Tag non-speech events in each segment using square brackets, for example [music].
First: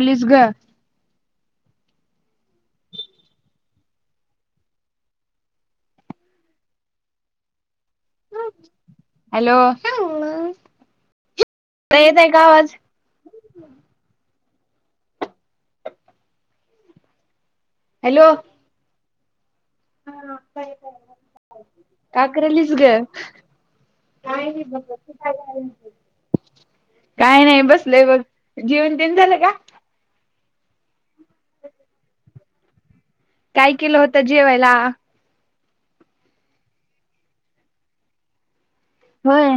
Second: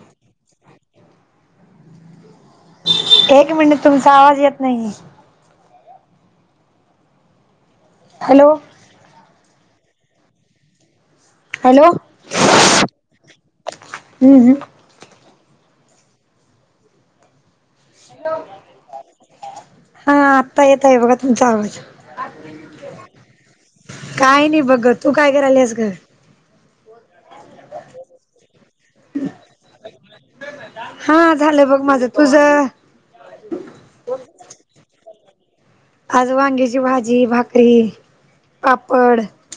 Please गं एक minute... तुमचा आवाज येत नाहीये. हॅलो हॅलो... हॅलो [unintelligible] येतय का आवाज? [unintelligible] हॅलो हा... आत्ता येतोय... बघा तुमचा आवाज का करालीस ग काय नाई बघ... तू काय करायलीस गं? काय नाई... बसलेय बघ... जेवण तेन झालं का? हा झालंय बघ माझं, तुझं? काय केलं होतं जेवायला आज वांग्याची भाजी, भाकरी, पापड होय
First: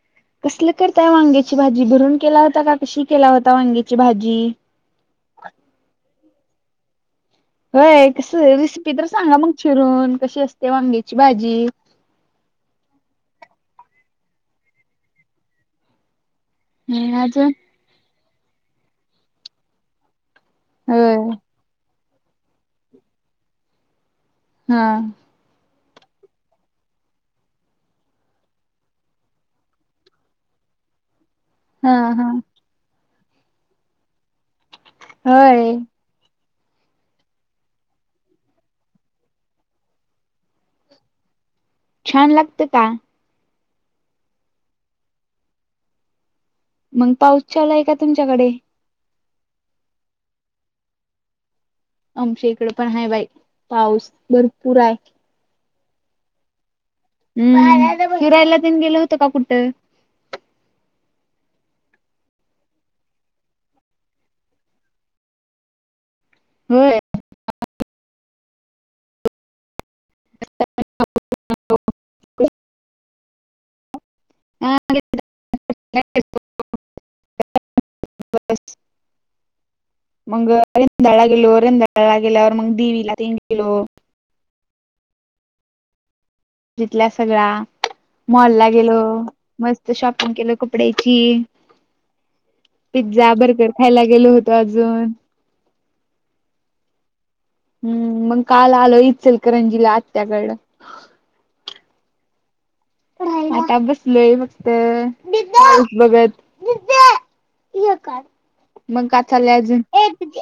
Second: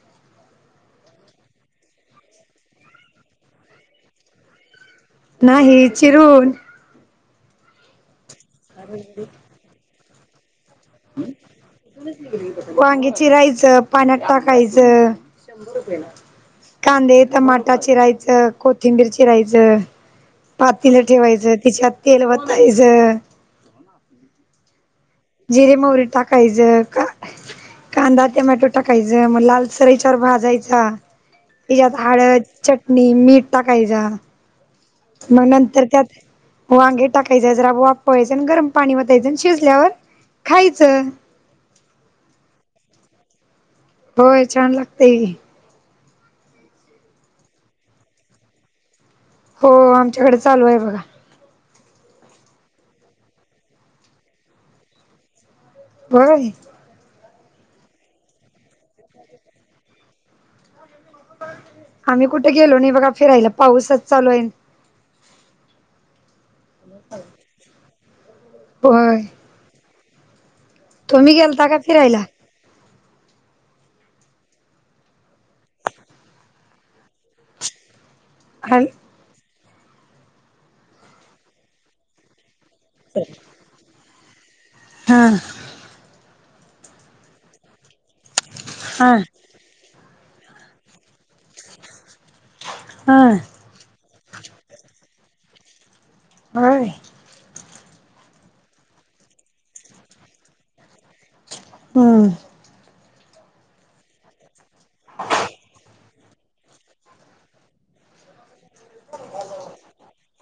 [inaudible] कसलं करताय वांग्याची भाजी? भरून केला होता का कशी केला होता... वांग्याची भाजी? नाही... चिरून. व्हय... कसं ए... रेसिपी तर सांगा मग... चिरून कशी अस [unintelligible] वांगे चिराय चं... पाण्यात टाकायचं... शंभर रुपये ना.... हम्म कांदे अजून टमाटा चिराय चं... कोथिंबीर चिरायचं... पातीलं होय ठेवायचं तिच्यात तेल वतायचं हा. तिरे मोरी टाकायचं का कांदा, टमॅटो, टाकायचा मग लाल सराईच्यावर भाजायचा हा याच्यात हा हळद, चटणी, मीठ टाकायच. मग होय नंतर त्यात वांगे टाकायचे जरा वा पळायच आणि गरम पाणी वतायचं आणि शिजल्यावर खायचं. छान लागतं का? होय... छान लागतंय की मग पाऊस चलाय का तुमच्याकडे? हो... आमच्याकडे चालू ए बघा आमच्या इकडं पण हाय बाई... पाऊस भरपूर हाय. बरं ए. हम् हिरायला देऊन गेलं होत. का कुठ आम्ही कुठे गेलो नाही बघा फिरायला पाऊसच चालू आहे. होय. अ. होय. तुम्ही गेलता का फिरायला ह. हा. ब हॅल मग जााळा गेलो वर जााला गेल्यावर मग दीवीला तीन किलो हम. जिथल्या सगळ्या मॉल ला गेलो हा मस्त शॉप केलं कपड्याची हा पिझ्झा बर्गर खायला गेलो होतो अजून होय. हम्म मग काल आलो इचलकरंजीला आत्याकड हम्म. आता बसलोय फक्तस बघत. या का मग काचाल अजून एक्य.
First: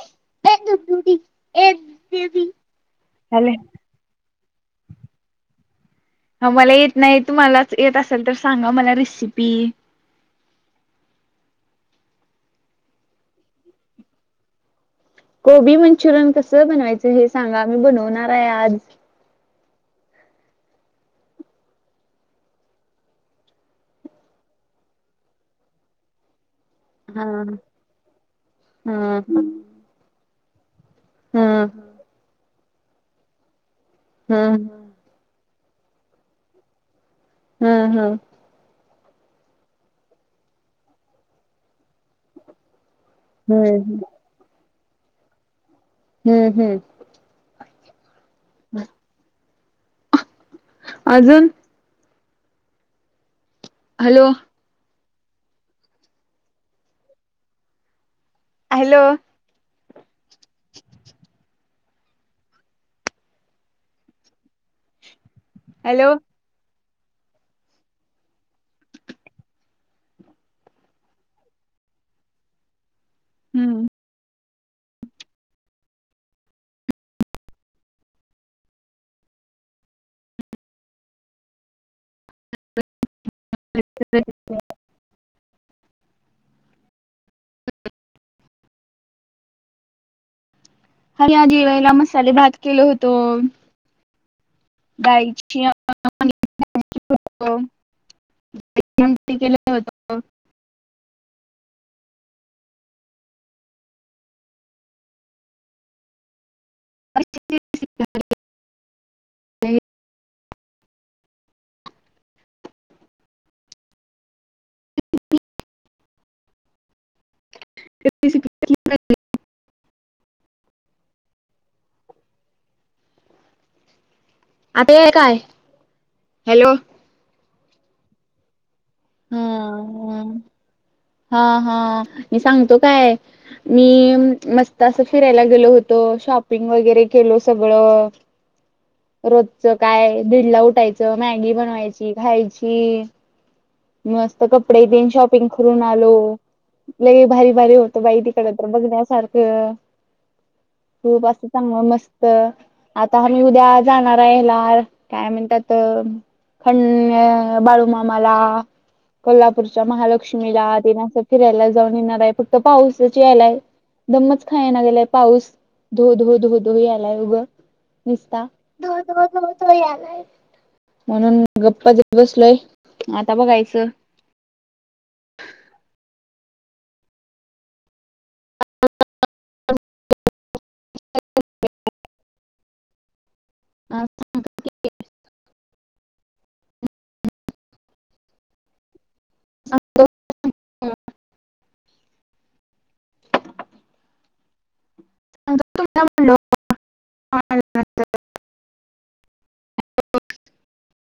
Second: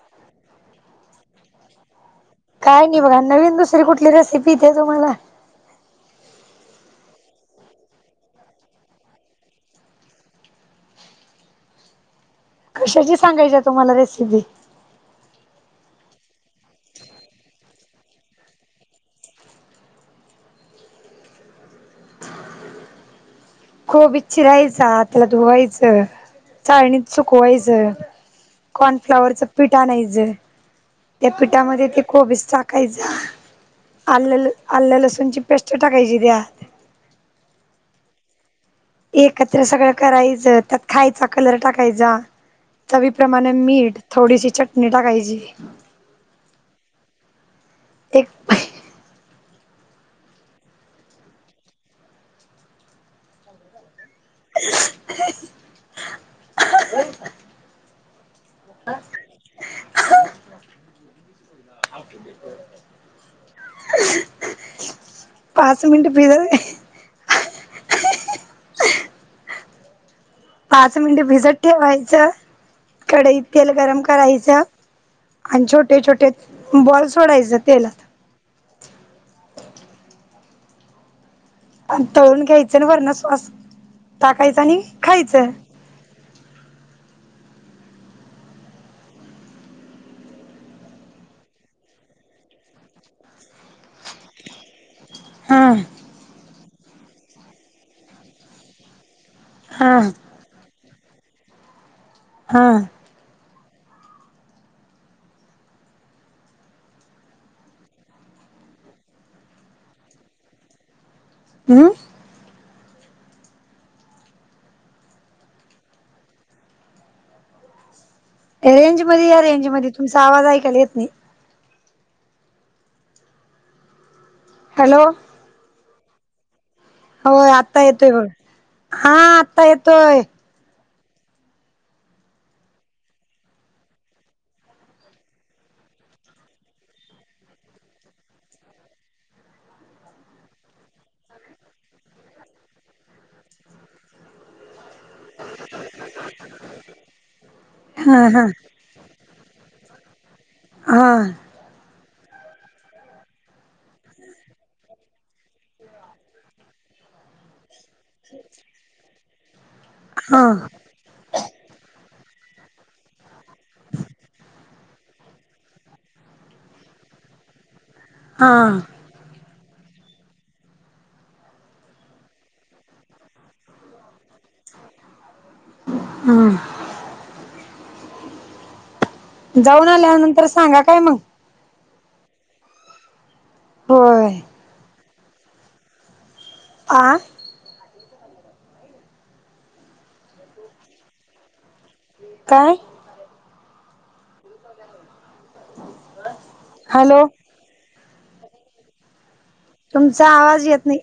काय नाही. बघा नवीन दुसरी कुठली रेसिपी दे तुम्हाला ह मला येत नाही. तुम्हालाच येत असेल तर सांगा मला रेसिपी कशाची सांगायच्या तुम्हाला रेसिपी गबी मंचुरियन कसं बनवायचं हे सांगा मी बनवणार आहे. आज खूप इच्छित राहायच त्याला धुवायचं. चाळणीत हा चुकवायचं हा. हा कॉर्नफ्लावरचा पिठा नाहीच. त्या हा पिठामध्ये ते कोबी साकायच आ हा आलं लसूणची बेस्ट टाकायची द्या हम्म हम्म. एकत्र सगळं करायचं त्यात खायचा कलर टाकायचा. चवीप्रमाणे मीठ हम्म थोडीशी चटणी टाकायची. हम्म हम्म. ते हम. अजून. हॅलो [unintelligible] हॅलो [unintelligible] पाच मनिट हॅलो. प पाच मिनट भिजत ठेवायचं कढईत तेल हम्म गरम करायचं आणि छोटे छोटे बॉल् सोडायचे तेलात आणि तळून घ्यायचं आणि वरणश्वास टाकायच आणि खायचं हर आ दिवाला मसाले भात केल होतो. हा गायची. केला हा होता. हा. हम्म. ह. रेंज मध्ये या रेंज मध्ये तुमचा आवाज ऐकाल येत नाही. आता हॅलो हे काय हॅलो होय आत्ता येतोय हो हा आता येतोय ह हा हा मी सांगतो काय मी मस्त अस फिरायला गेलो होतो शॉपिंग वगैरे केल सगळं रोजचं काय दिडला उठायचं मॅगी बनवायची खायची मस्त कपडे देन शॉपिंग करून आलो लगे भारी बर होत बाई हा हा तिकडे तर बघण्यासारखं हा खूप असं चांग मस्त आता आम्ही उद्या जाणार आहेलाार काय म्हणतातात खं बाळूमामाला को्हाप नागपूरच्या हा महालक्ष्मीला आ दिन असं फिरायला जाऊन येणार आहे फक्त पाऊसाची यायलाय दमच खाय ना गेलाय पाऊस धो धो धो धो यालाय उगं दिसता हा हो हो म्हणून गप्पा बसलोय आता बघायचं बसं हम जाऊन आल्यानंतर सांगा काय मग गण होय आठ ह काय सांग तुम्ही म्हणलो हॅलो तुमचा आवाज येत नाही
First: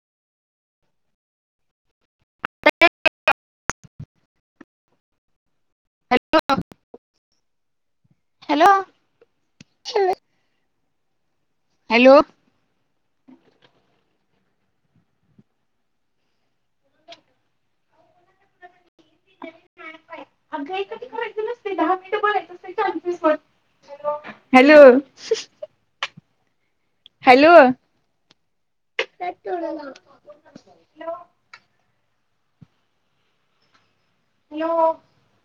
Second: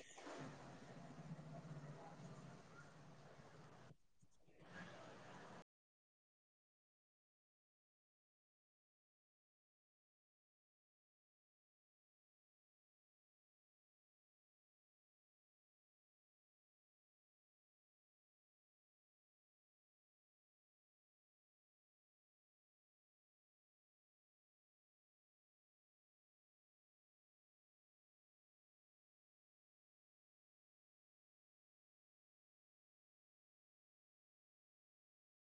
ॅो हॅलो हॅलो अ कधी करायच नसते दहा मिनटं बघय अस चान्सेस वाट हॅलो हॅलो ततोडला नो